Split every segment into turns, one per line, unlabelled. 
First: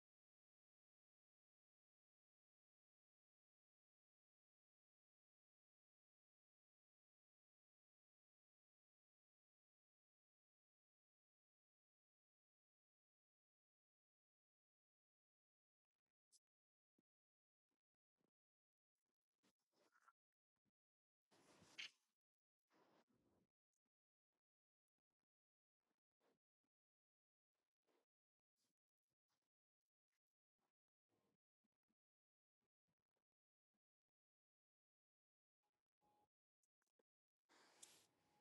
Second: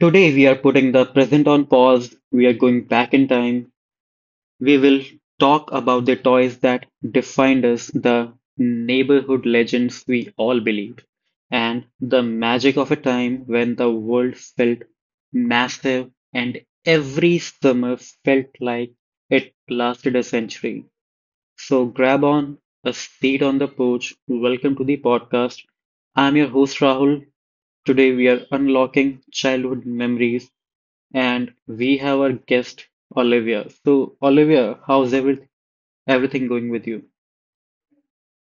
today we are putting the present on pause. We are going back in time. We will talk about the toys that defined us, the neighborhood legends we all believed, and the magic of a time when the world felt massive and every summer felt like it lasted a century. So grab on a seat on the porch. Welcome to the podcast. I'm your host Rahul. Today we are unlocking childhood memories and we have our guest Olivia. So Olivia, how's everything going with you?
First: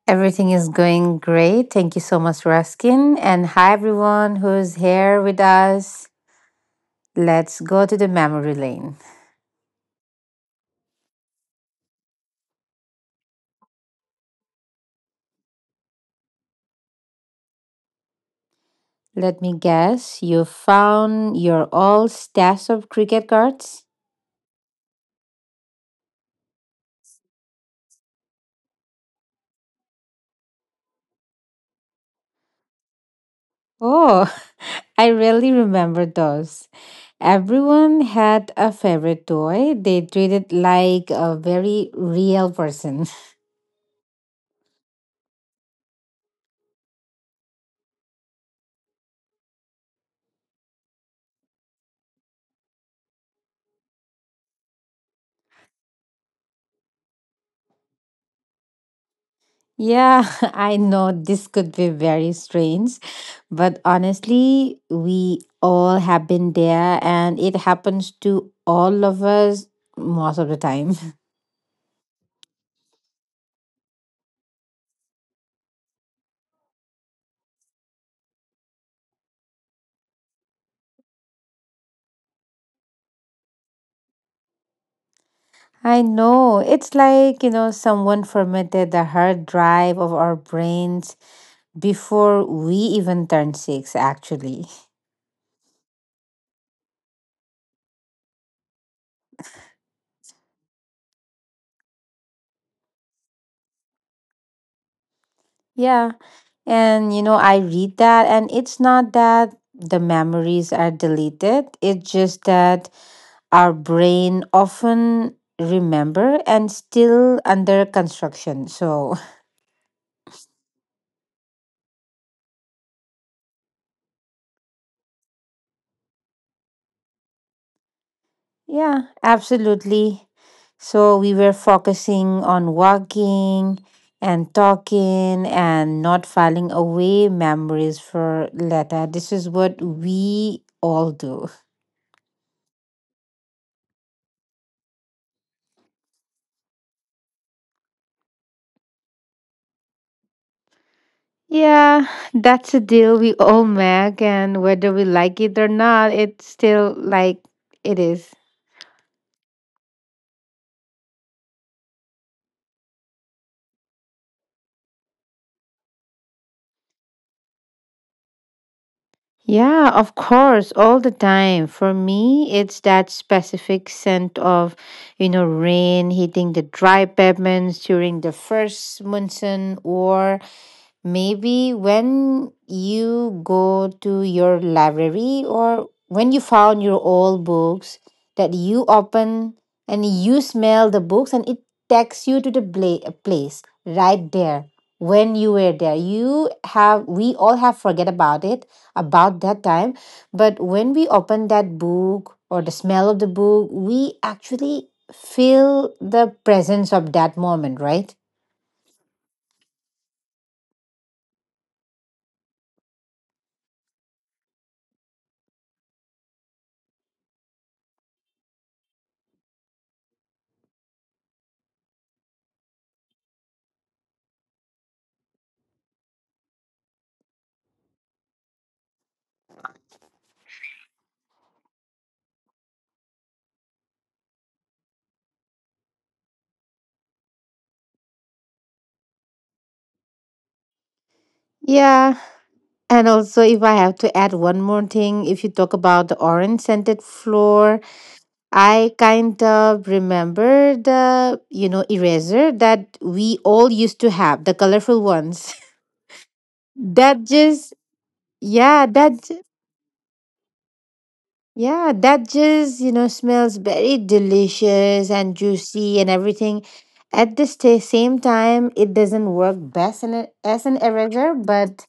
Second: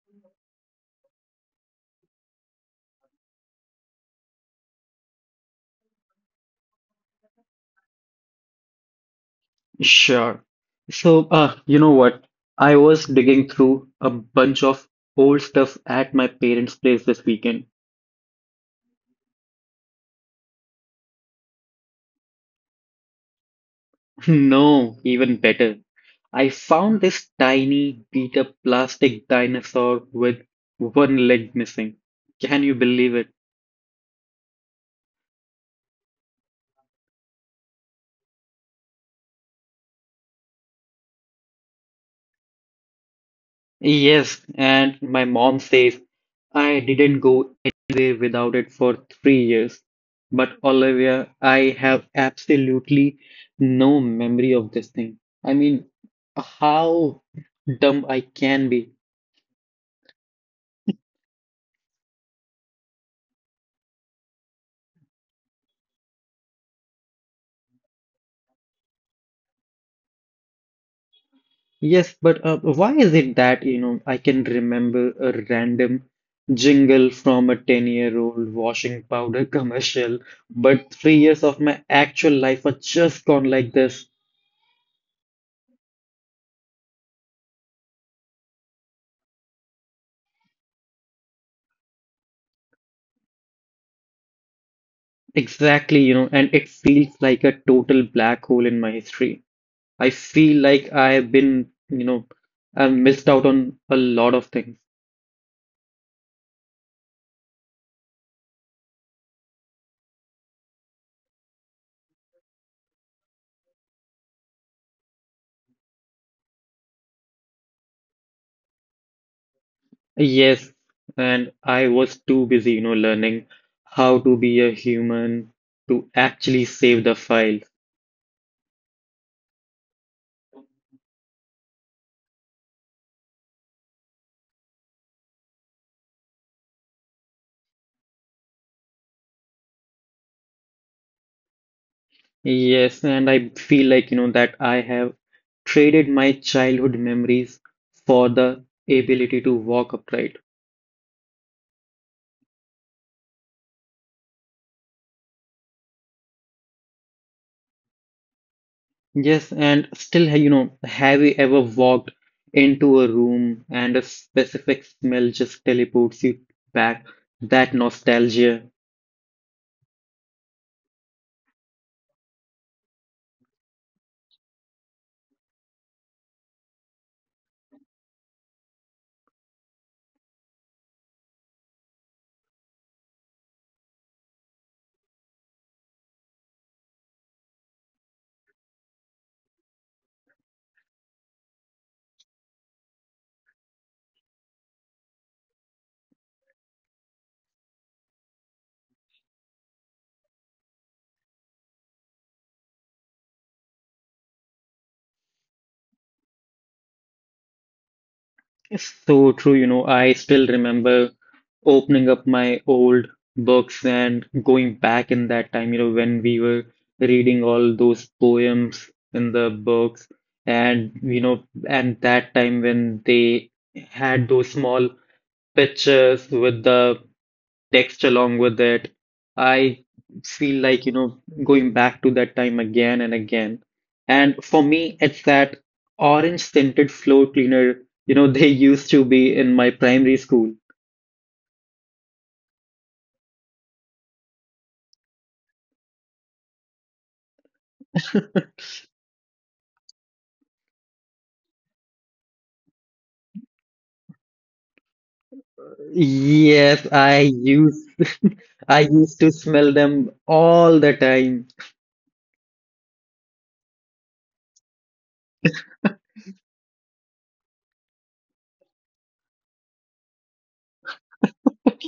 Everything is going great. Thank you so much for asking, and hi, everyone who's here with us. Let's go to the memory lane.
Sure. So you know what? I was digging through a bunch of old stuff at my parents' place this weekend.
Let me guess, you found your old stash of cricket cards?
No, even better. I found this tiny beat up plastic dinosaur with one leg missing. Can you believe it?
Oh, I really remember those. Everyone had a favorite toy. They treated like a very real person.
Yes, and my mom says I didn't go anywhere without it for 3 years. But Olivia, I have absolutely no memory of this thing. I mean, how dumb I can be.
Yeah, I know this could be very strange, but honestly, we all have been there and it happens to all of us most of the time.
Yes, but why is it that, I can remember a random jingle from a 10-year-old washing powder commercial, but 3 years of my actual life are just gone like this?
I know. It's like, someone formatted the hard drive of our brains before we even turned six, actually.
Exactly, and it feels like a total black hole in my history. I feel like I've been, you know, I've missed out on a lot of things.
Yeah. And, you know, I read that, and it's not that the memories are deleted, it's just that our brain often remember and still under construction. So,
Yes, and I was too busy, learning how to be a human to actually save the file.
yeah, absolutely. So, we were focusing on walking and talking and not filing away memories for later. This is what we all do.
Yes, and I feel like, that I have traded my childhood memories for the ability to walk upright.
Yeah, that's a deal we all make, and whether we like it or not, it's still like it is.
Yes, and still, have you ever walked into a room and a specific smell just teleports you back? That nostalgia
Yeah, of course, all the time. For me, it's that specific scent of, you know, rain hitting the dry pavements during the first monsoon, or maybe when you go to your library or when you found your old books that you open and you smell the books and it takes you to the place right there when you were there. You have, we all have forget about it, about that time. But when we open that book or the smell of the book, we actually feel the presence of that moment, right?
is so true. I still remember opening up my old books and going back in that time, when we were reading all those poems in the books, and that time when they had those small pictures with the text along with it. I feel like, going back to that time again and again. And for me, it's that orange scented floor cleaner, they used to be in my primary school.
Yeah, and also, if I have to add one more thing, if you talk about the orange scented floor, I kind of remember the, you know, eraser that we all used to have, the colorful ones.
Yes, I
That just,
used I
yeah,
used to smell them all the time.
yeah, that just, you know, smells very delicious and juicy and everything. At the same time, it doesn't work best in a, as an eraser, but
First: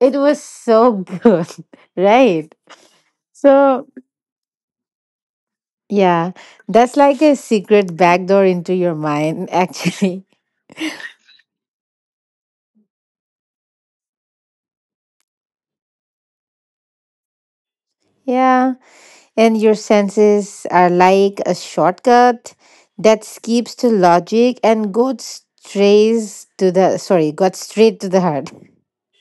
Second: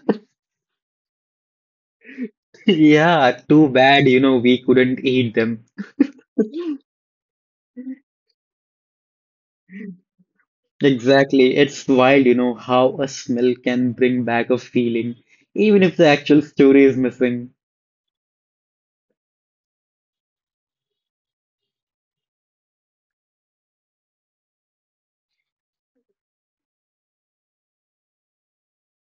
it was so good, right?
Yeah, too
So,
bad, we couldn't eat them.
yeah, that's like a secret backdoor into your mind, actually.
Exactly. It's wild, how a smell can bring back a feeling, even if the actual story is missing.
Yeah, and your senses are like a shortcut that skips to logic and goes strays to the sorry, got straight to the heart.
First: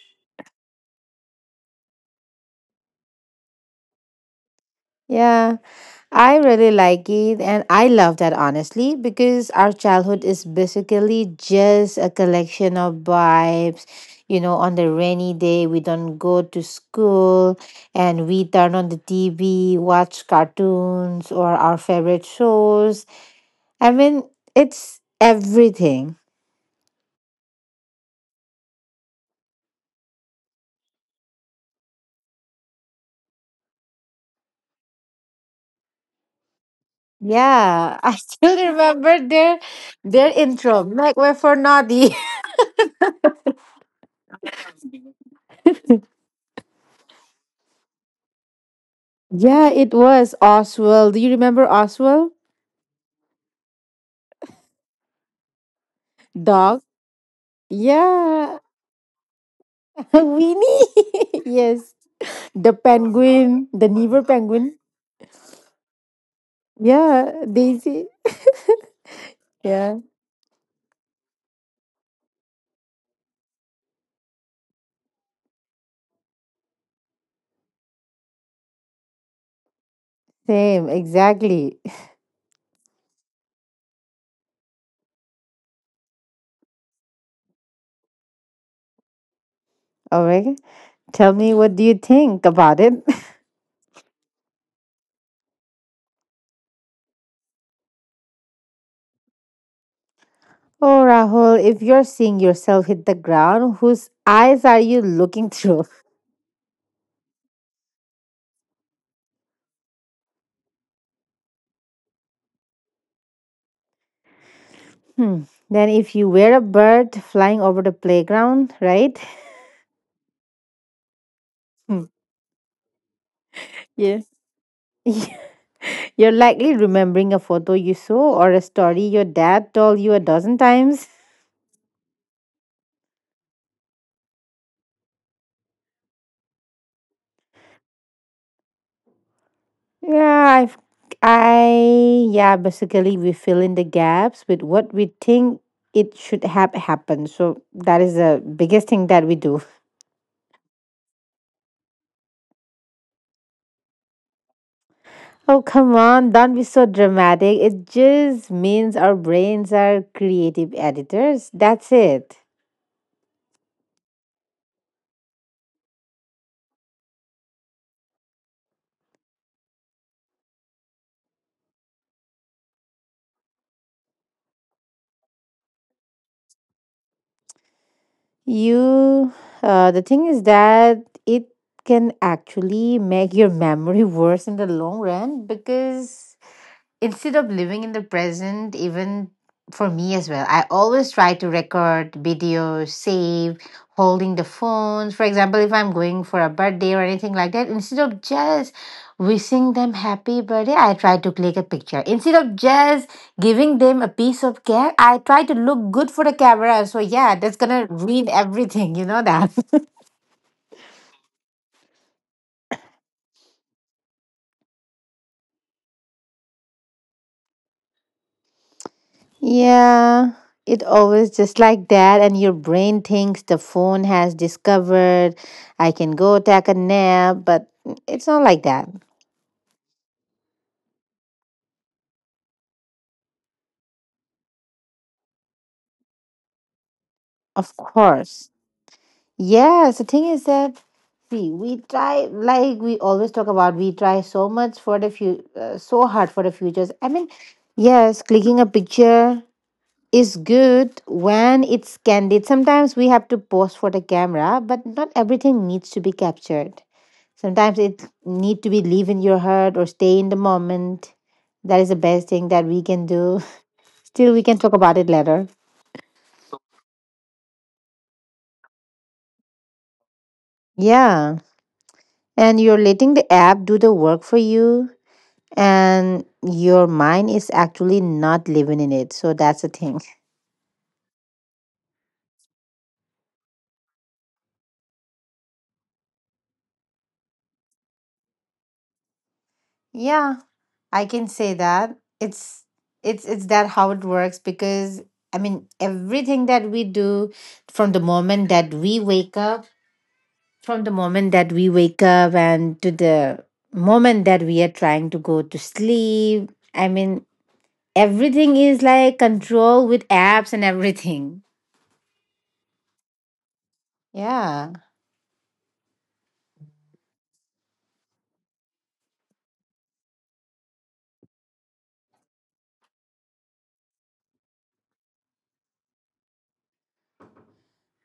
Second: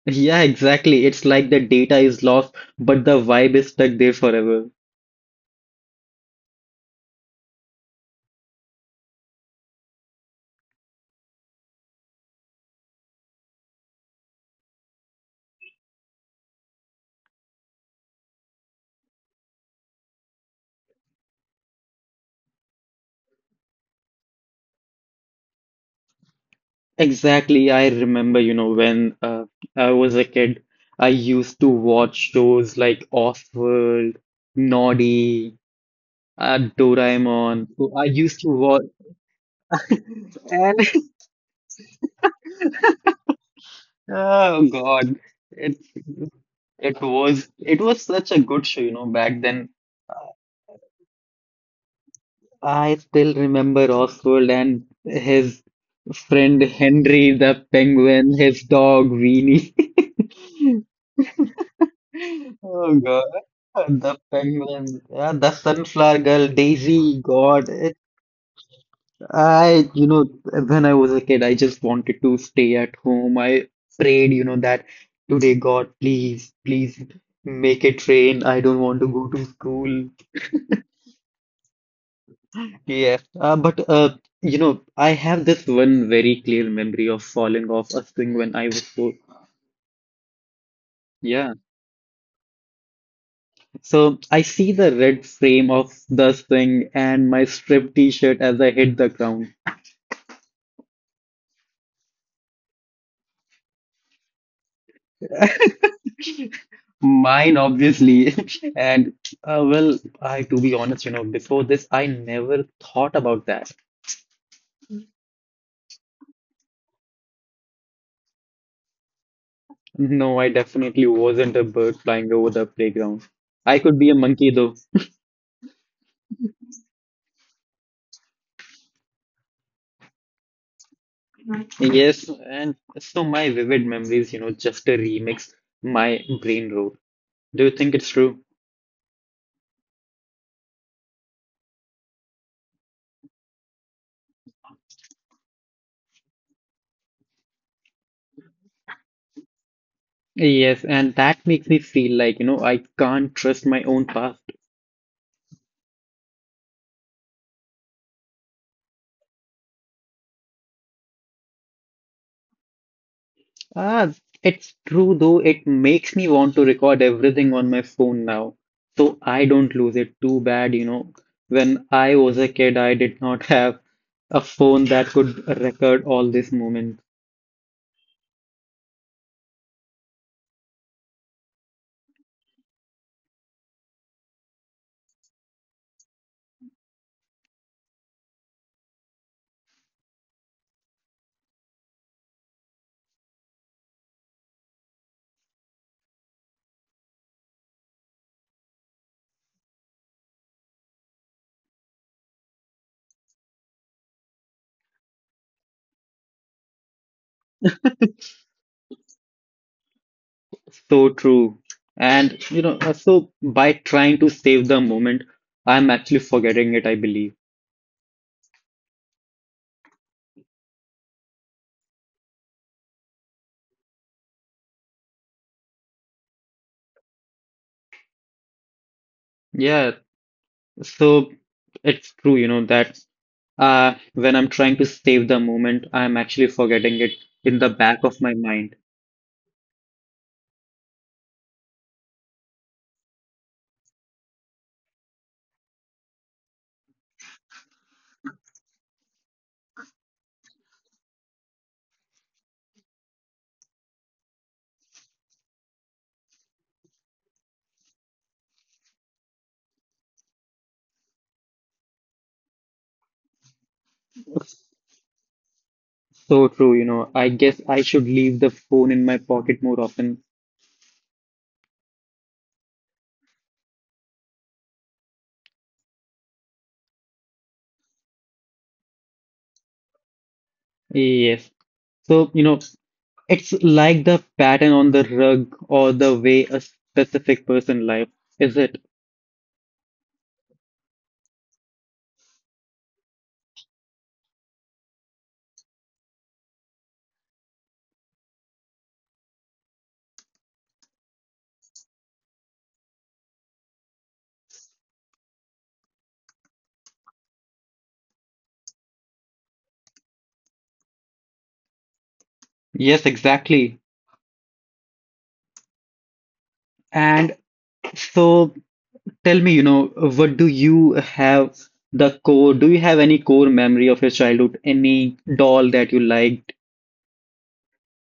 Yeah, exactly. It's like the data is lost, but the vibe is stuck there forever.
Yeah, I really like it and I love that honestly because our childhood is basically just a collection of vibes. You know, on the rainy day, we don't go to school and we turn on the TV, watch cartoons or our favorite shows. I mean, it's everything.
Exactly. I remember, when I was a kid, I used to watch shows like Offworld, Noddy, Doraemon. So
Yeah,
I
I
used to
still
watch,
remember their intro,
and
Make Way for Naughty.
oh God, it it was such a good show, back then.
Yeah, it was Oswald. Do you remember Oswald?
I still remember Oswald and his friend
Dog?
Henry the penguin, his
Yeah,
dog Weenie.
Winnie. Yes, the
Oh God,
penguin, the
the
Neighbor penguin.
penguin, yeah, the sunflower girl Daisy.
Yeah,
God, it,
Daisy.
I,
Yeah,
you know, when I was a kid, I just wanted to stay at home. I prayed, that today, God, please, please make it rain. I don't want to go to school.
same, exactly.
Yeah, but I have this one very clear memory of falling off a swing when I was 4.
All right, tell
Yeah,
me what do you think about it?
so I see the red frame of the swing and my striped t-shirt as I hit the ground.
Oh, Rahul, if you're seeing yourself hit the ground, whose eyes are you looking through?
Mine, obviously. And well, I to be honest, before this, I never thought about that.
Hmm. Then, if you were a bird flying over the playground, right?
No, I definitely wasn't a bird
Hmm.
flying over the playground. I could be a
Yeah.
monkey though.
You're likely remembering a photo you saw or a story your dad told you a dozen times.
Yes, and so my vivid memories, just a remix, my brain wrote. Do you think it's true?
Yeah, I've, yeah, basically we fill in the gaps with what we think it should have happened. So that is the biggest thing that we do.
Yes, and that makes me feel like, I can't trust my own past.
Oh, come on, don't be so dramatic. It just means our brains are creative editors. That's it.
Ah, it's true though, it makes me want to record everything on my phone now, so I don't lose it. Too bad, when I was a kid, I did not have a phone that could record all these moments.
You, the thing is that it can actually make your memory worse in the long run because instead of living in the present, even for me as well, I always try to record videos, save, holding the phones. For example, if I'm going for a birthday or anything like that, instead of just wishing them happy birthday, I try to click a picture. Instead of just giving them a piece of cake, I try to look good for the camera. So yeah, that's gonna ruin everything, you know that.
So true. And so by trying to save the moment, I'm actually forgetting it, I believe.
Yeah, it always just like that, and your brain thinks the phone has discovered I can go take a nap, but it's not like that,
Yeah, so it's true, that when I'm trying to save the moment, I'm actually forgetting it in the
of
back of my
course.
mind.
Yes, the thing is that see, we try like we always talk about. We try so much for the few, so hard for the futures. I mean, yes, clicking a picture is good when it's candid. Sometimes we have to pose for the camera, but not everything needs to be captured. Sometimes it need to be live in your heart or stay in the moment. That is the best thing that we can do. Still, we can talk about it later.
So true, I guess I should leave the phone in my pocket more often.
Yeah. And you're letting the app do the work for you, and your mind is actually not living in it. So that's the thing.
Yes. So, it's like the pattern on the rug or the way a specific person lives, is it?
Yeah, I can say that. It's that how it works because I mean everything that we do from the moment that we wake up From the moment that we wake up and to the moment that we are trying to go to sleep, I mean, everything is like control with apps and everything.
Yes, exactly.
Yeah.
And so tell me, what do you have the core? Do you have any core memory of your childhood? Any doll that you liked?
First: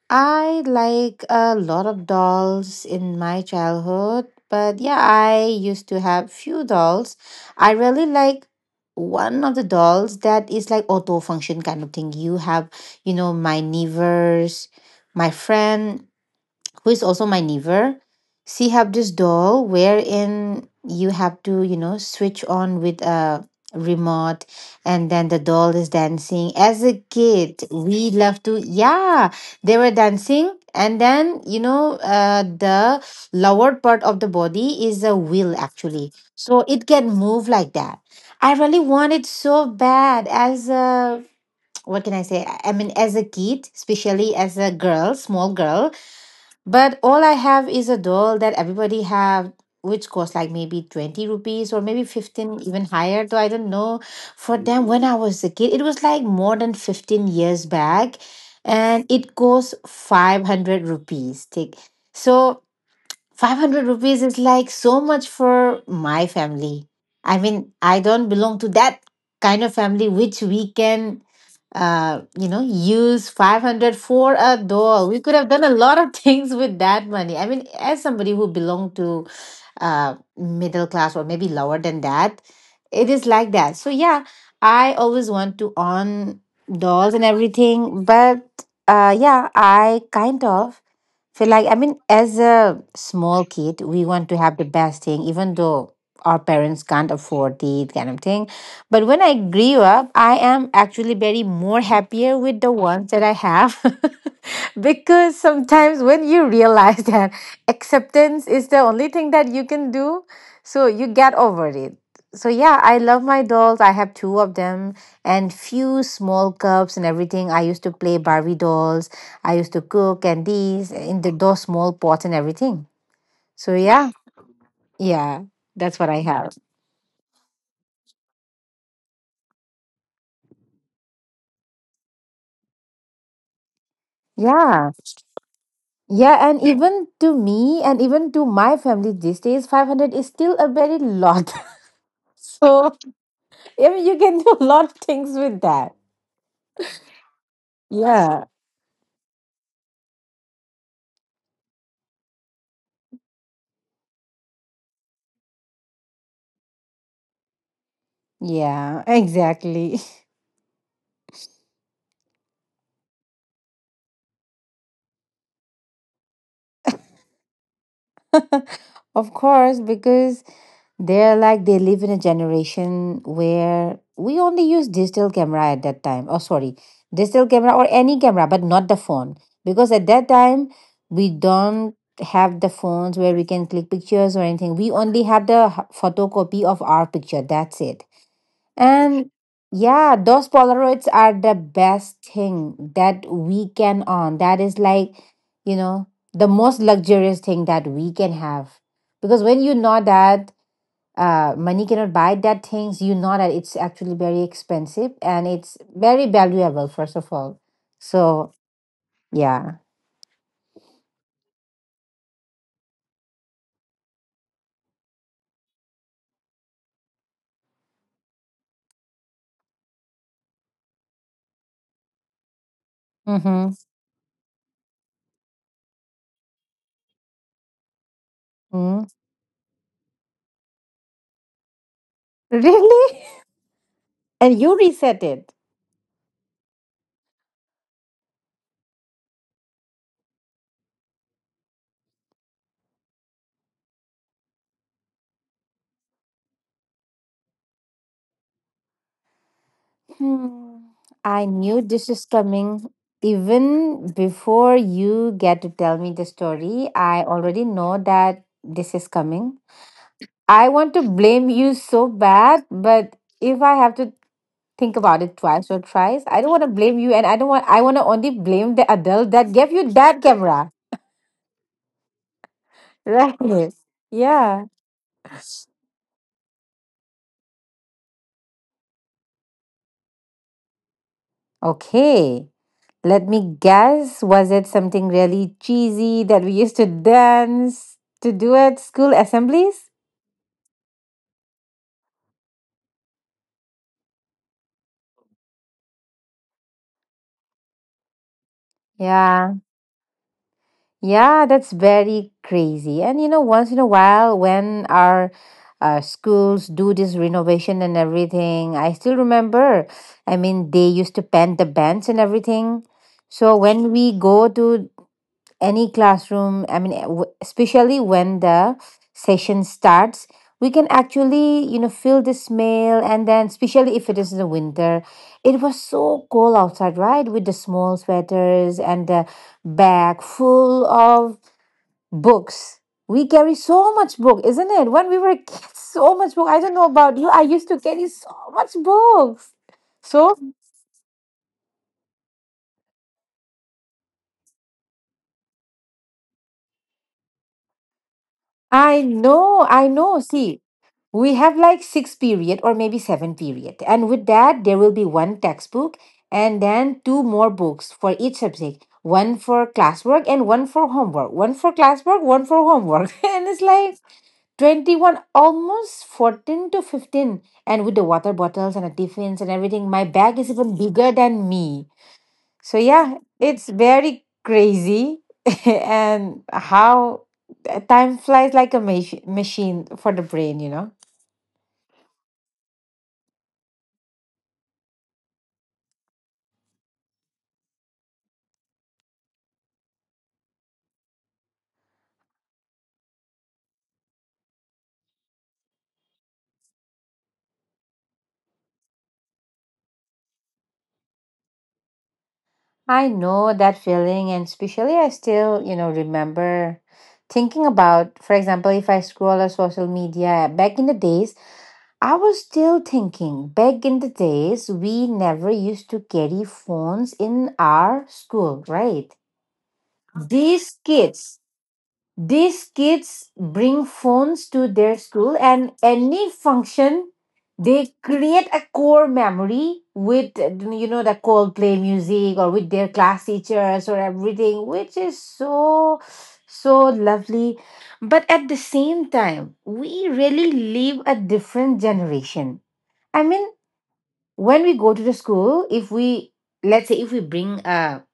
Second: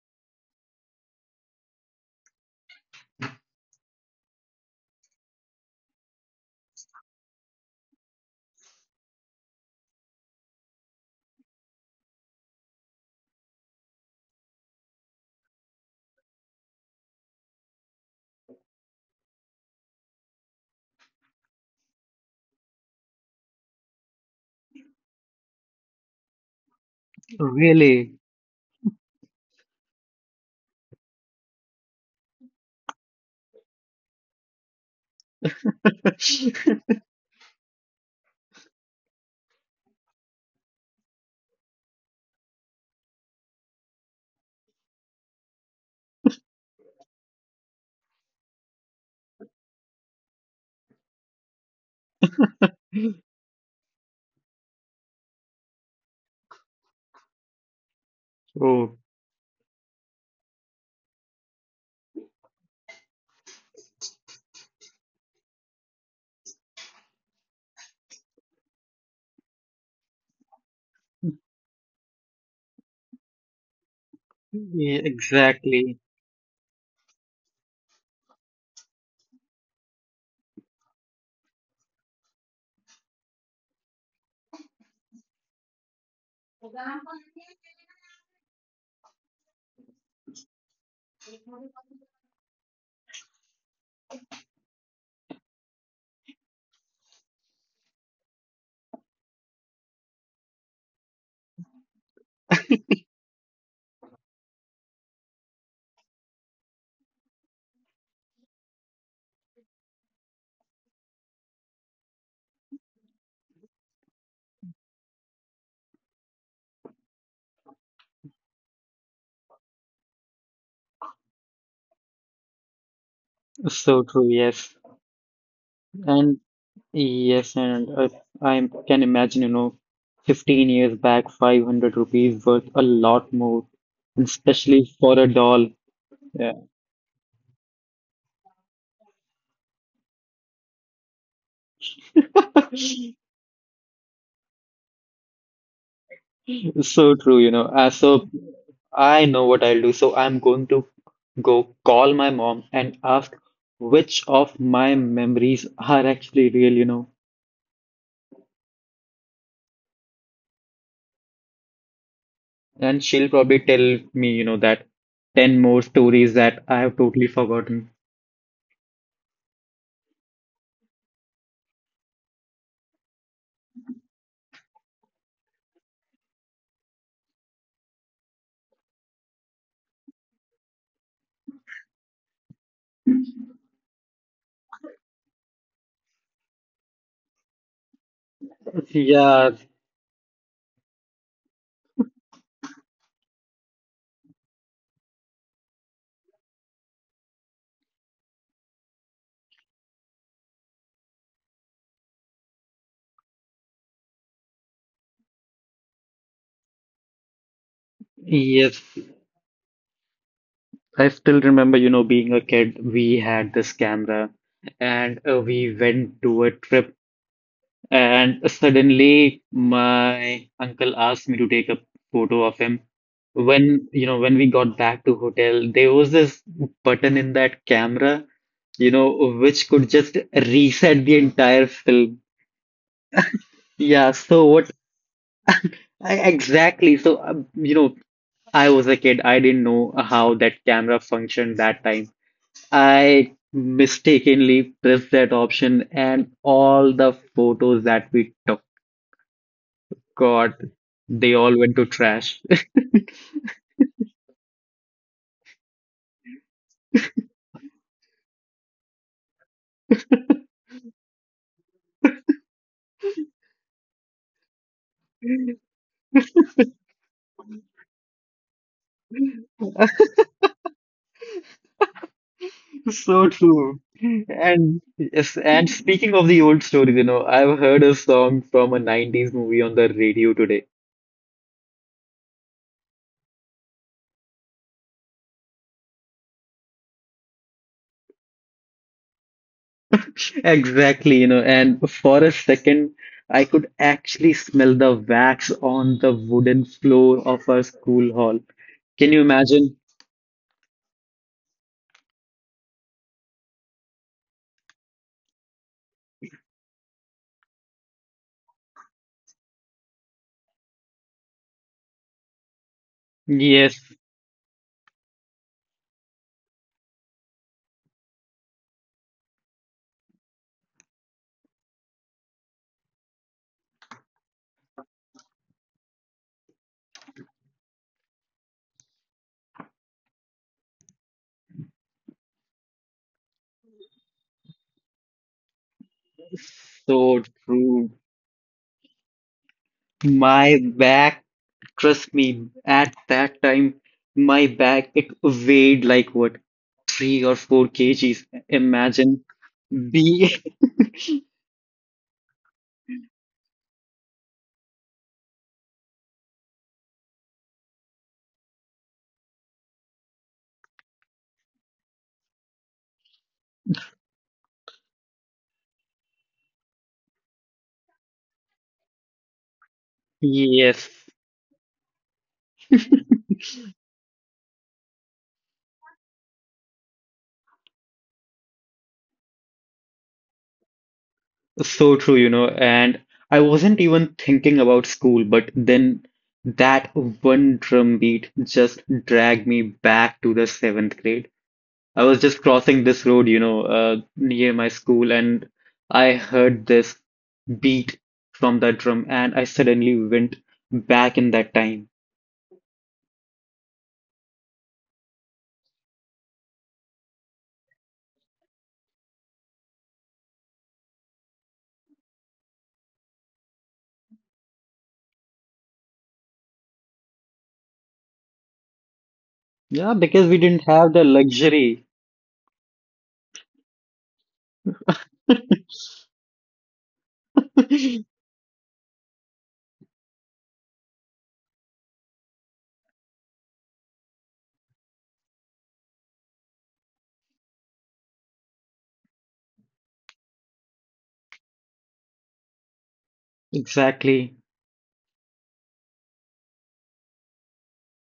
I like a lot of dolls in my childhood, but yeah, I used to have few dolls. I really like one of the dolls that is like auto function kind of thing. You have, you know, my neighbors, my friend, who is also my neighbor, she have this doll wherein you have to, you know, switch on with a remote, and then the doll is dancing. As a kid, we
Really?
love to, yeah, they were dancing. And then, you know, the lower part of the body is a wheel actually, so it can move like that. I really want it so bad as a, what can I say, I mean, as a kid, especially as a girl, small girl. But all I have is a doll that everybody have, which cost like maybe 20 rupees or maybe 15, even higher. Though I don't know. For them, when I was a kid, it was like more than 15 years back.
Oh,
And it cost 500 rupees. Take, so 500 rupees is like so much for my family. I mean, I don't belong to that kind of family which we can, you know, use 500 for a
yeah,
doll. We could have done a lot
exactly.
of things with that money. I mean, as somebody who belonged to middle class or maybe lower than that, it is like that. So, yeah, I always want to own dolls and everything. But yeah, I kind of. So, like, I mean, as a small kid, we want to have the best thing, even though our parents can't afford the kind of thing. But when I grew up, I am actually very more happier with the ones that I have. Because sometimes when you realize that acceptance is the only thing that you can do, so you get over it. So yeah, I love my dolls. I have two of them and few small cups and everything. I used to play Barbie dolls. I used to cook and these in the those small pots and everything. So
So
yeah,
true, yes.
yeah, that's what I
And
have.
yes, and I can imagine, 15 years back, 500 rupees worth a lot more, and
Yeah,
especially for a doll.
yeah,
Yeah.
and even to me and even to my family these days, 500 is still a very lot. So I mean, you can do a lot of things with that.
So true. So
Yeah,
I know what I'll do. So I'm going to go call my mom and ask which of my memories are actually real.
yeah, exactly.
And she'll probably tell me, that 10 more stories that I have totally forgotten.
Of course, because they're like they live in a generation where we only use digital camera at that time. Oh, sorry, digital camera or any camera, but not the phone. Because at that time, we don't have the phones where we can click pictures or anything. We only have the photocopy of our picture. That's it. And
Yeah,
yeah, those Polaroids are the best thing that we can own. That is like, you know, the most luxurious thing that we can have. Because when you know that money cannot buy that things, you know that it's actually very expensive and it's very valuable first of all, so
yes.
yeah.
I still remember, being a kid, we had this camera and we went to a trip. And suddenly, my uncle asked me to take a photo of him.
Mm-hmm.
When we got back to hotel, there was this button in that camera, you
Mm.
know, which could just reset the entire film.
Really?
Yeah, so
And you
what
reset it.
I, exactly. So, I was a kid. I didn't know how that camera functioned that time. I mistakenly pressed that option and all the photos that we took, God,
Hmm.
they
I
all
knew
went to
this is
trash.
coming. Even before you get to tell me the story, I already know that this is coming. I want to blame you so bad, but if I have to think about it twice or thrice. I don't want to blame you, and I don't want. I want to only blame the adult that gave you that camera,
So
right?
true.
Yeah.
And yes, and speaking of the old stories, I've heard a song from a 90s movie on the radio today.
Okay. Let me guess. Was it something really cheesy that we used to dance to do at school assemblies?
Exactly, and for a second, I could actually smell the wax on the wooden floor of our school hall. Can you
Yeah.
imagine?
Yeah, that's very crazy. And you know, once in a while, when our schools do this renovation and everything, I still remember. I mean, they used to paint the bench and everything. So
Yes,
when we go to any classroom, I mean, eh, especially when the session starts, we can actually, you know, feel the smell. And then, especially if it is in the winter, it was so cold outside, right? With the small sweaters and the bag full of books. We carry so much book, isn't it? When we were kids, so much book. I don't know about
so
you. I used to
true.
carry so much books. So
My back Trust me, at that time, my bag, it weighed like what, 3 or 4 kgs.
I
Imagine
know, I know.
being,
See, we have like six period or maybe seven period, and with that there will be one textbook and then two more books for each subject. One for classwork and one for homework. One for classwork, one for homework, and it's like 21 almost 14 to 15, and with the water bottles and the tiffins and everything, my bag is even
yes,
bigger than me. So yeah, it's very crazy. And how time flies, like a machine for the brain.
so true. And I wasn't even thinking about school, but then that one drum beat just dragged me back to the seventh grade. I was just crossing this road, near my school, and I heard this beat from that drum, and I suddenly went back in that time.
I know that feeling, and especially I still, remember thinking about, for example, if I scroll on social media back in the days. I was still thinking, back in the days, we never used to carry phones in our school, right?
Yeah, because we didn't
These
have the
kids,
luxury.
these kids bring phones to their school, and any function they create a core memory with the Coldplay music, or with their class teachers or everything, which is so, so lovely. But at the same time, we really live a different generation. I mean,
Exactly.
when we go to the school, if we let's say if we bring a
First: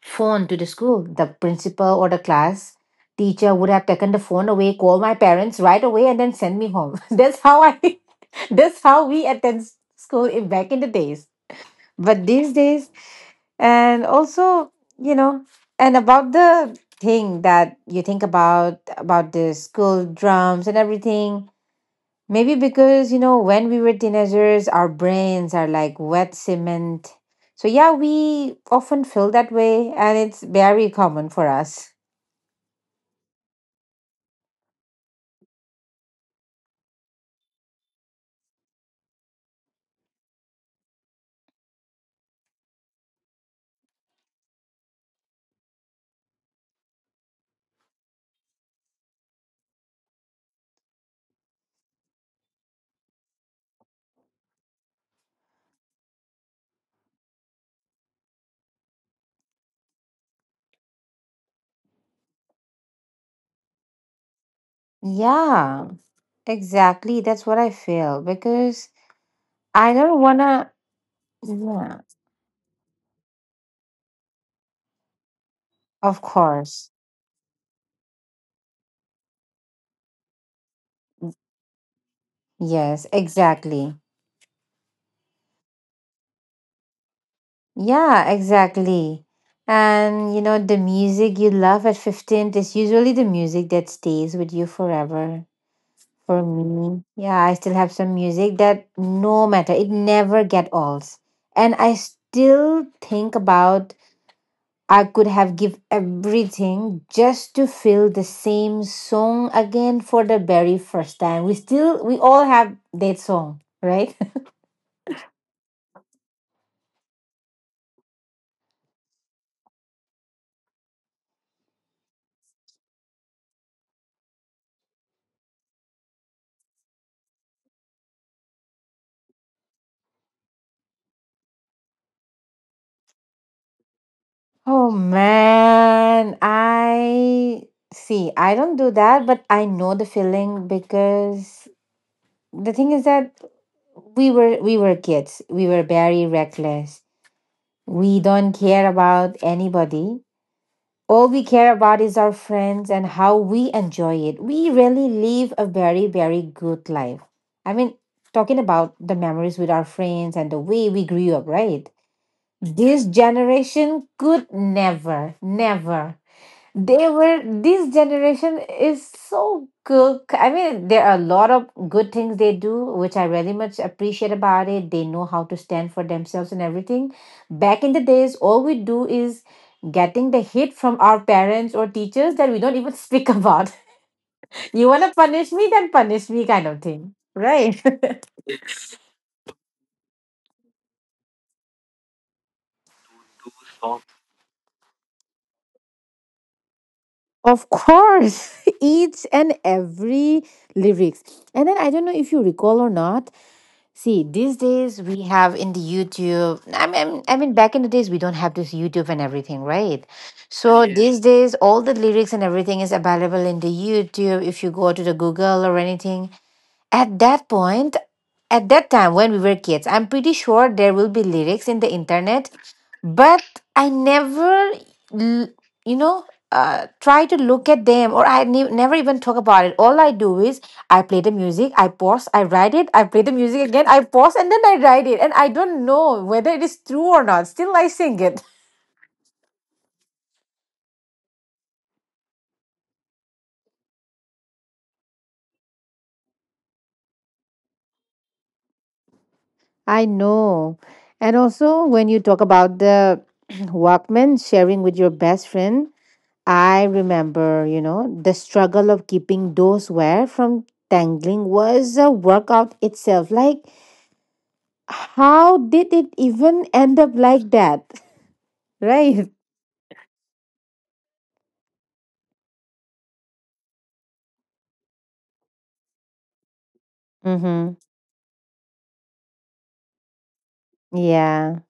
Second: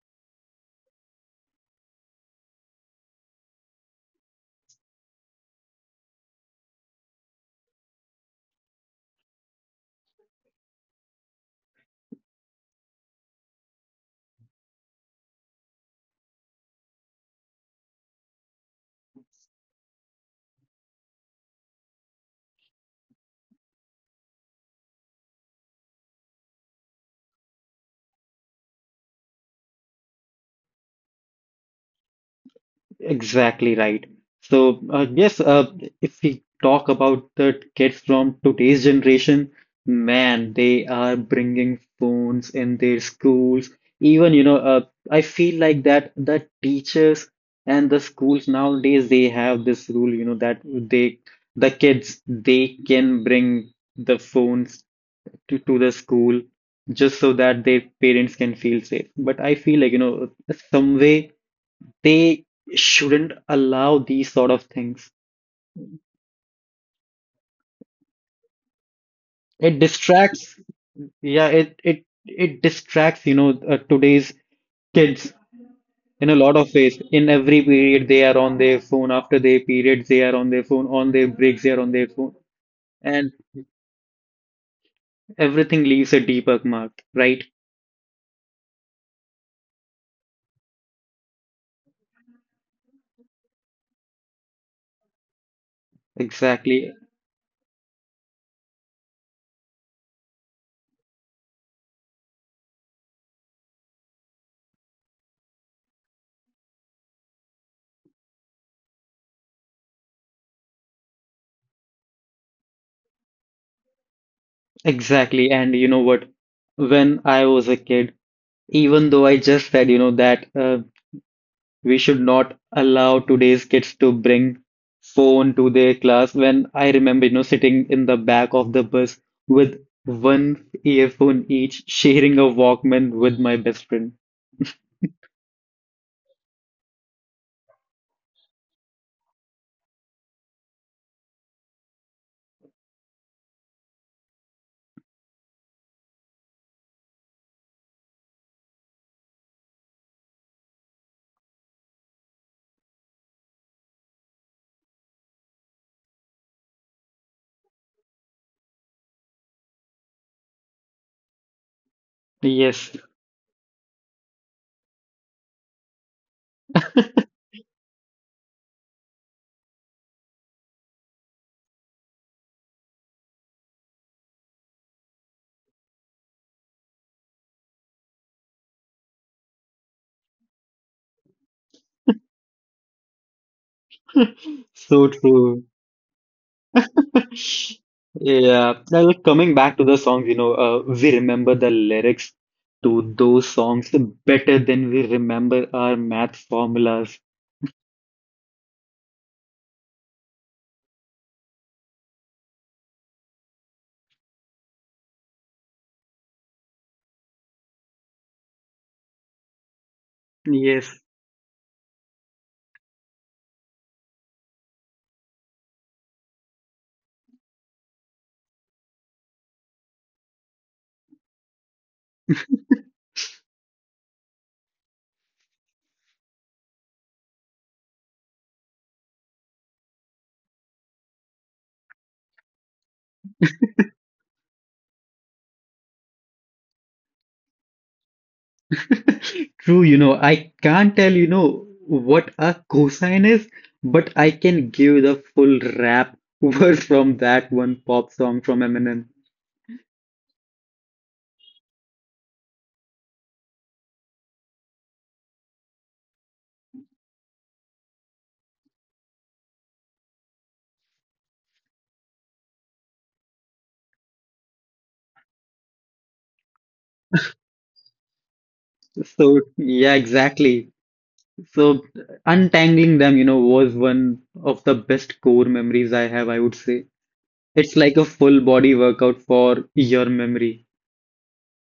phone to the school, the principal or the class teacher would have taken the phone away, called my parents right away, and then send me home. That's how I. That's how we attend school in, back in the days. But these days, and also, you know, and about the thing that you think about the school drums and everything. Maybe because, when we were teenagers, our brains are like wet cement. So, yeah, we often feel that way, and it's very common for us.
Exactly right. So, yes, if we talk about the kids from today's generation, man, they are bringing phones in their schools. Even, I feel like that the teachers and the schools nowadays, they have this rule, that they, the kids, they can bring the phones to the school just so that their parents can feel safe. But I feel like, some way, they shouldn't allow these sort of things.
Yeah, exactly. That's what I feel because
It
I don't
distracts,
wanna.
yeah, it
Yeah,
it it distracts, today's kids
of
in a lot of
course.
ways. In every period, they are on their phone. After their periods, they are on their phone. On their breaks, they are on their phone,
Yes,
and
exactly.
everything leaves a deeper mark, right?
Yeah, exactly. And the music you love at 15 is usually the music that stays with you forever. For
Exactly,
me, yeah, I still have some music that no matter, it never get old. And I still think about, I could have give everything just to feel the same song again for the very first time. We all have that song, right?
exactly. And you know what? When I was a kid, even though I just said, that we should not allow today's kids to bring phone to their class. When I remember, sitting in the back of the bus with one earphone each, sharing a Walkman with my best friend.
Oh man, I see. I don't do that, but I know the feeling, because the thing is that we were kids. We were very reckless. We don't care about anybody. All we care about is our friends and how we enjoy it. We really live a very, very good life. I mean, talking about the memories with our friends and the way we grew up, right?
Yes,
This generation could never, never. They were This generation is so good. I mean, there are a lot of good things they do, which I really much appreciate about it. They know how to stand for themselves and everything. Back in the days, all we do is getting the hit from our parents or teachers that we don't even speak about. You want
so
to punish
true.
me, then punish me kind of thing, right?
Yeah, now like, coming back to the songs, we remember the lyrics to those songs better than we remember our math formulas.
Of course. Each and every lyrics. And then I don't know if you recall or not. See, these days we have in the YouTube. I mean, back in the days we don't have this YouTube and everything, right? So yeah,
Yes,
these days all the lyrics and everything is available in the YouTube. If you go to the Google or anything, at that point, at that time when we were kids, I'm pretty sure there will be lyrics in the internet, but I never, l- you know, try to look at them. Or I never even talk about it. All I do is I play the music, I pause, I write it, I play the music again, I pause, and then I write it. And I don't know whether it is true or not. Still, I sing it.
true, I can't tell, what a cosine is, but I can give the full rap word from that one pop song from Eminem.
I know. And also, when you talk about the Walkman sharing with your best friend, I remember, the struggle of keeping those wire from tangling was a workout itself. Like, how did it even end up like that? Right.
So, yeah, exactly. So, untangling them, was one of the best core memories I have, I would say.
Mm-hmm.
It's like a full body workout for your memory.
Yeah.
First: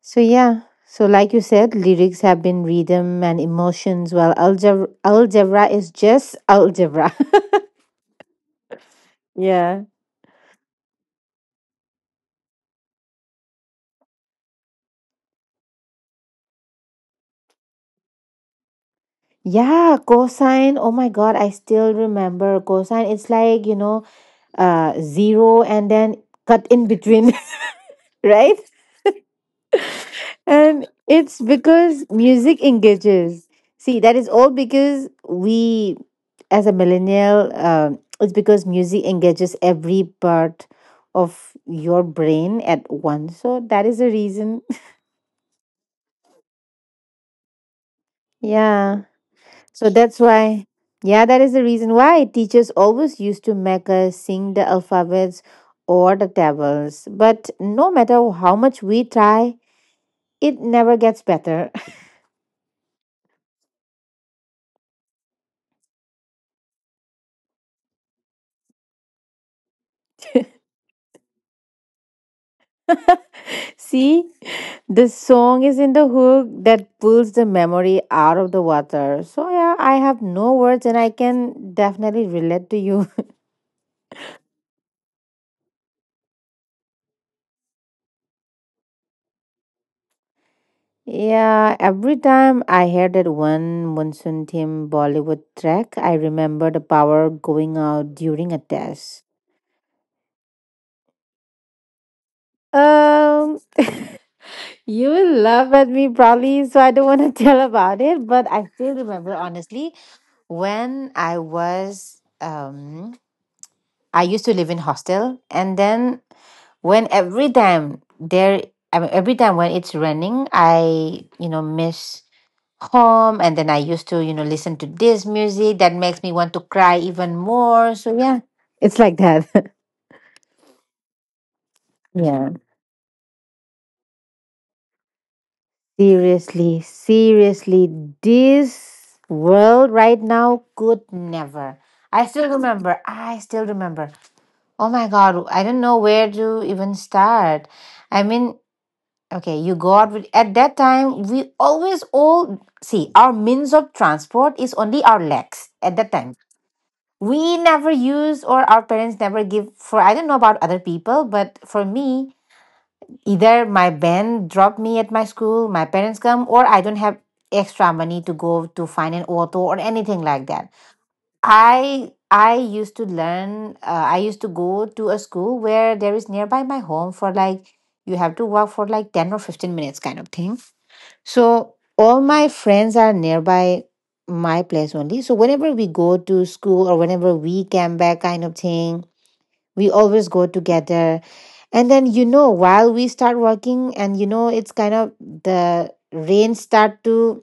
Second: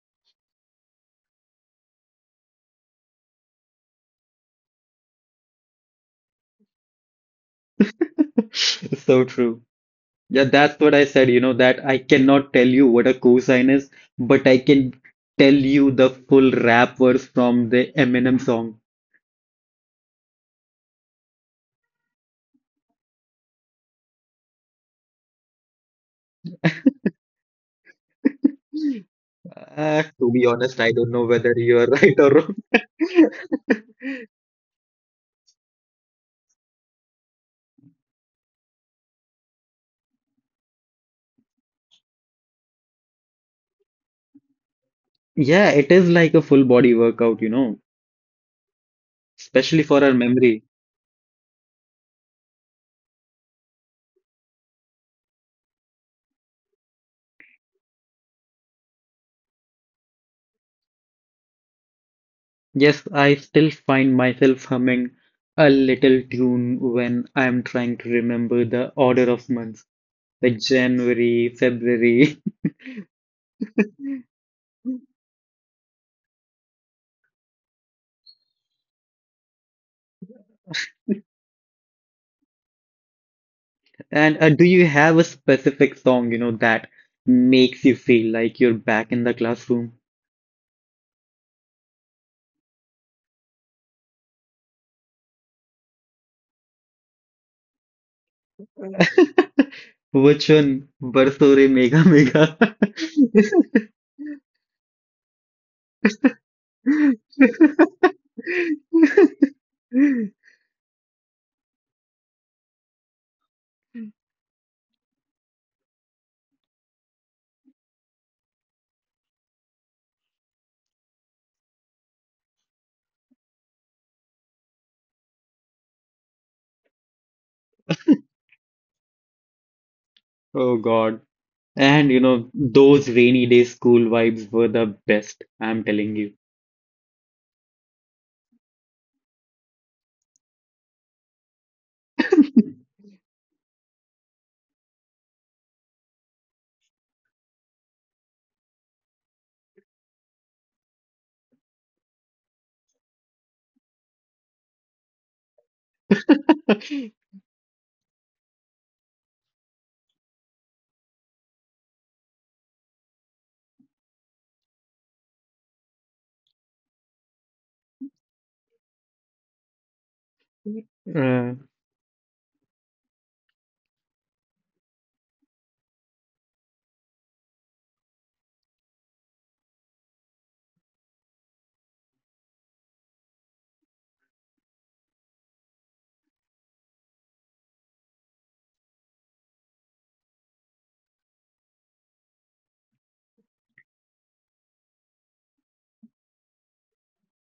So, yeah. So, like you said, lyrics have been rhythm and emotions, while algebra, algebra is just algebra.
So true.
Yeah.
Yeah, that's what I said, that I cannot tell you what a cosine is, but I can tell you the full rap verse from the Eminem song.
Yeah. Cosine. Oh my God. I still remember cosine. It's like, zero and then cut in between, right?
To be honest,
And
I don't know
it's
whether you are
because
right or wrong.
music engages. See, that is all because we, as a millennial, it's because music engages every part of your brain at once. So that is the reason.
Yeah, it is like a full body workout,
Yeah.
especially
So
for our
that's
memory.
why. Yeah, that is the reason why teachers always used to make us sing the alphabets or the tables. But no matter how much we try, it never gets better.
Yes, I still find myself humming a little tune when I'm trying to remember the order of months, like January, February,
See, the song is in the hook that pulls the memory out of the water. So, yeah, I have no words and I can definitely relate to you.
and do you have a specific song, that makes you feel like you're back in the classroom?
Yeah, every time I hear that one monsoon theme Bollywood track, I remember the power going out during a test.
Which one? Barso Re Mega Mega.
Um, you will laugh at me probably, so I don't want to tell about it. But I still remember honestly, when I was I used to live in hostel, and then when every time there I mean, every time when it's running, I miss home, and then I used to listen to this music that makes me want to cry even more. So yeah, it's like that.
Oh God. And
Yeah,
those rainy day school vibes were the best, I'm telling you.
seriously, seriously, this world right now could never. I still remember, I still remember. Oh my God, I don't know where to even start. I mean, okay, you go out with, at that time, we always all see our means of transport is only our legs at that time. We never use, or our parents never give, for I don't know about other people, but for me, either my band drop me at my school, my parents come, or I don't have extra money to go to find an auto or anything like that.
Uh,
I used to go to a school where there is nearby my home, for like you have to walk for like 10 or 15 minutes kind of thing. So all my friends are nearby my place only. So whenever we go to school or whenever we come back kind of thing, we always go together. And then while we start working, and it's kind of the rain start to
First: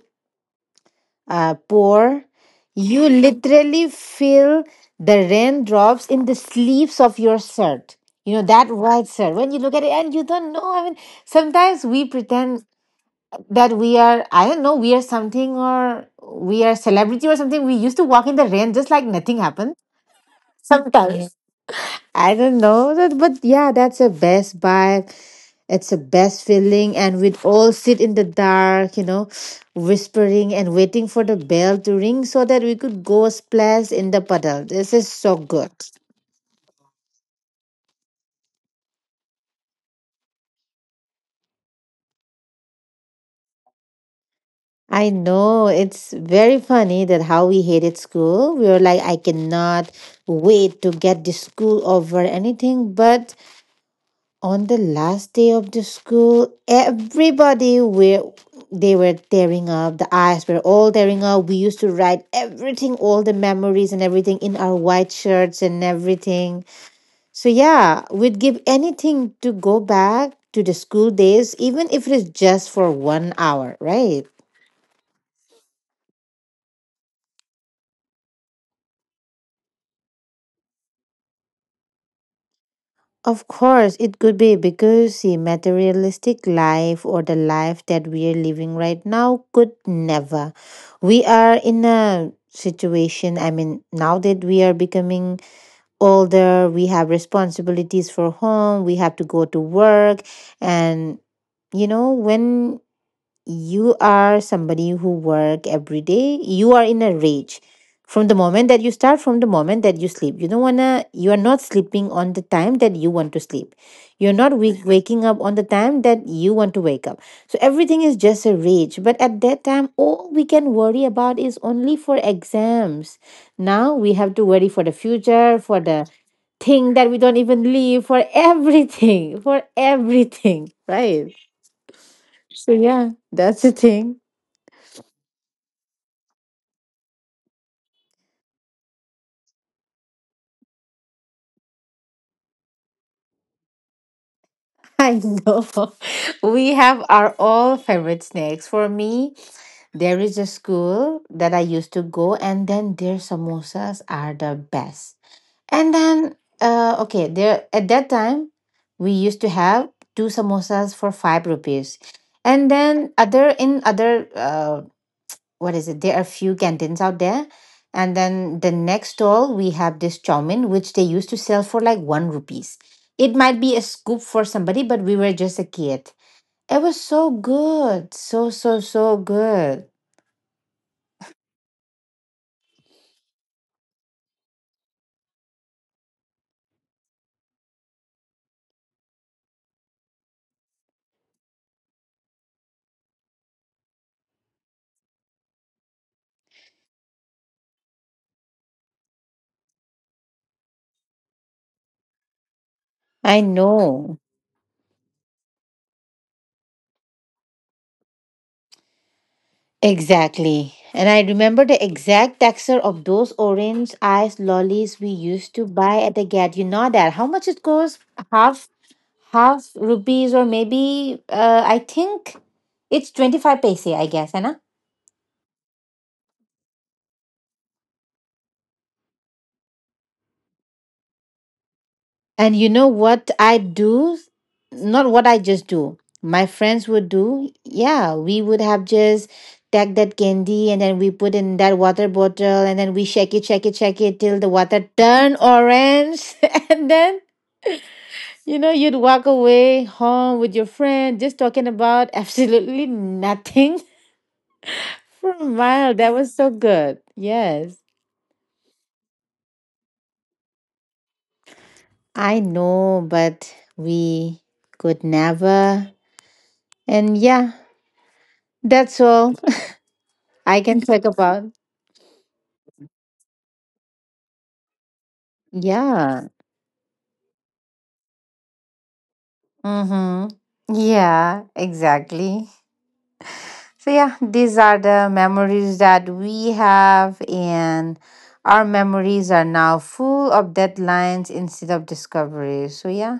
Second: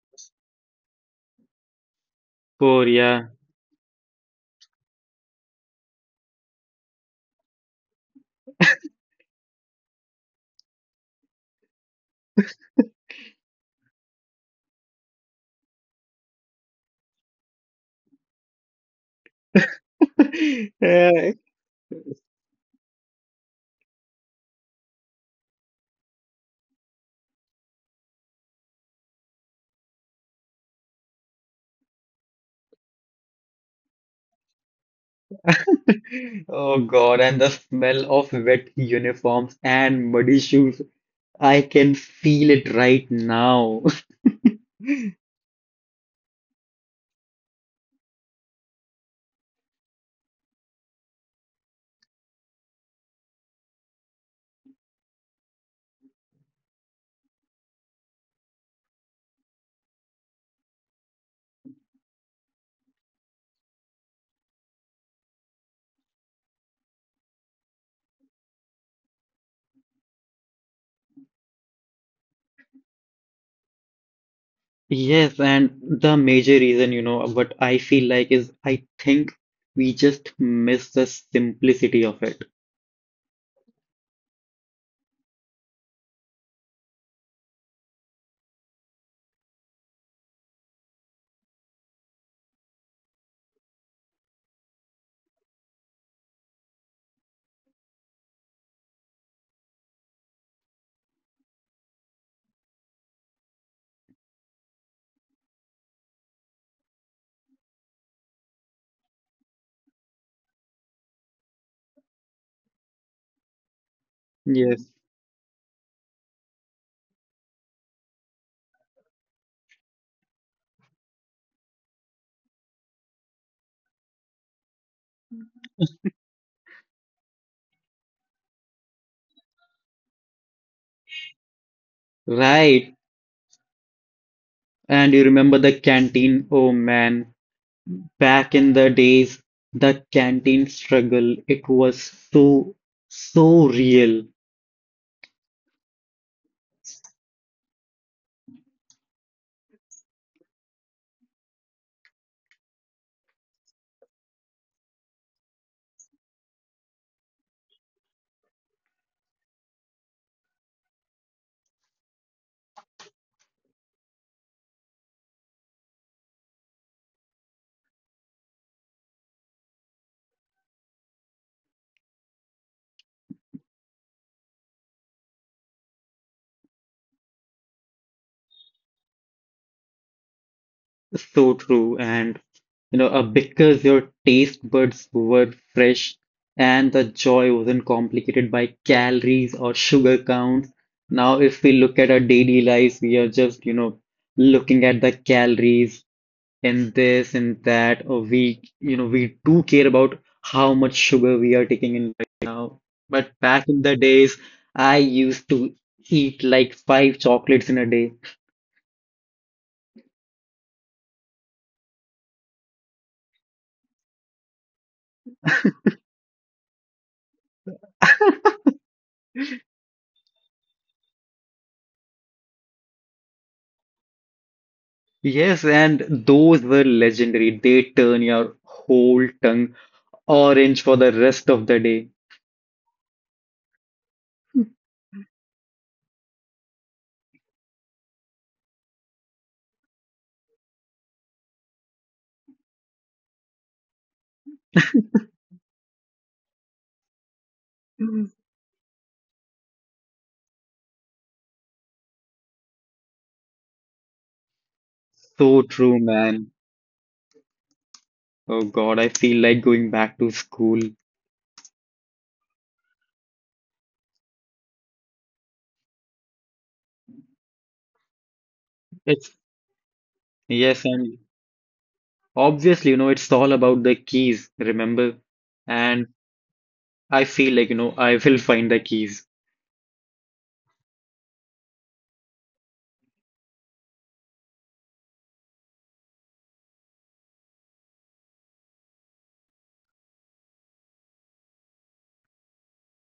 pour,
Poor,
you
yeah.
literally feel the raindrops in the sleeves of your shirt. You know that white shirt. When you look at it and you don't know, I mean, sometimes we pretend that we are, I don't know, we are something, or we are celebrity or something. We used to walk in the rain just like nothing happened sometimes.
Yeah.
Yes. I don't know that, but yeah, that's a best buy, it's a best feeling. And we'd all sit in the dark, whispering and waiting for the bell to ring so that we could go splash in the puddle. This is so good.
Oh God, and the smell of wet uniforms and muddy shoes. I can feel it right now.
I know, it's very funny that how we hated school. We were like, I cannot wait to get the school over anything. But on the last day of the school, everybody were they were tearing up. The eyes were all tearing up. We used to write everything, all the memories and everything, in our white shirts and everything. So yeah, we'd give anything to go back to the school days, even if it is just for 1 hour, right?
Yes, and the major reason, what I feel like is I think we just miss the simplicity of it.
Of course, it could be because the materialistic life or the life that we are living right now could never. We are in a situation, I mean, now that we are becoming older, we have responsibilities for home, we have to go to work. And when you are somebody who work every day, you are in a rage. From the moment that you start, from the moment that you sleep, you don't wanna you are not sleeping on the time that you want to sleep. You're not
Yes.
waking up on the time that you want to wake up. So everything is just a rage, but at that time all we can worry about is only for exams. Now we have to worry for the future, for the thing that we don't even leave for. Everything, for everything, right? So
Right.
yeah, that's the thing.
And you remember the canteen? Oh man, back in the days, the canteen struggle, it was so, so real.
I know. We have our all favorite snacks. For me, there is a school that I used to go, and then their samosas are the best. And then, okay, there at that time, we used to have two samosas for 5 rupees, and then other in other, what is it? There are few canteens out there. And then the next stall, we have this chow mein, which they used to sell for like 1 rupees. It might be a scoop for somebody, but we were just a kid. It was so good. So, so, so good.
So true. And, because your taste buds were fresh and the joy wasn't complicated by calories or sugar counts. Now, if we look at our daily lives, we are just, looking at the calories in this and that. Or we do care about how much sugar we are taking in right now. But
I
back in the
know.
days, I used to eat like five chocolates in a day.
Exactly. And I remember the exact texture of those orange ice lollies we used to buy at the get. You know that. How much it costs? Half half rupees, or maybe I think it's 25 paise, I guess, Anna.
Yes, and those were legendary. They turn your whole tongue orange for the rest of the day.
And you know what I do? Not what I just do, my friends would do. Yeah, we would have just take that candy and then we put in that water bottle and then we shake it, shake it, shake it till the water turn orange. And then, you'd walk away home with your friend just talking about absolutely nothing for a
So
while.
true,
That was so
man.
good. Yes.
Oh God, I feel like going back to school.
I know, but we could never. And yeah, that's
It's
all I can
Yes,
talk
and
about.
obviously, it's all about the keys, remember? And
Yeah.
I feel like, I will find the keys.
Mm-hmm. Yeah, exactly. So yeah, these are the memories that we have, and our memories are now full of deadlines instead of discoveries. So yeah.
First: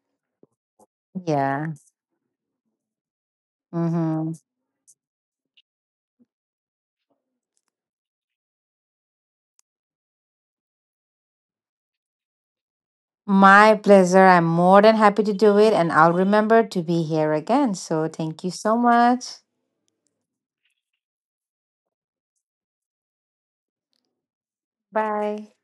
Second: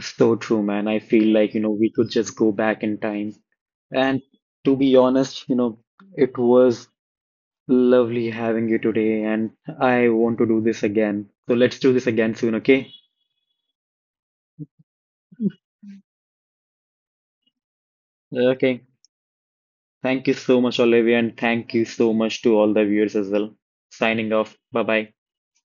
So true, man. I feel like,
Yeah.
we could just go back in time. And
Mm-hmm.
to be honest, it was lovely having you today, and I want to do this again. So let's do this again soon, okay?
My pleasure. I'm more than happy to do it, and I'll remember to be here again. So thank you so
Okay.
much.
Thank you so much, Olivia, and thank you so much to all the viewers as well. Signing off. Bye bye.
Bye.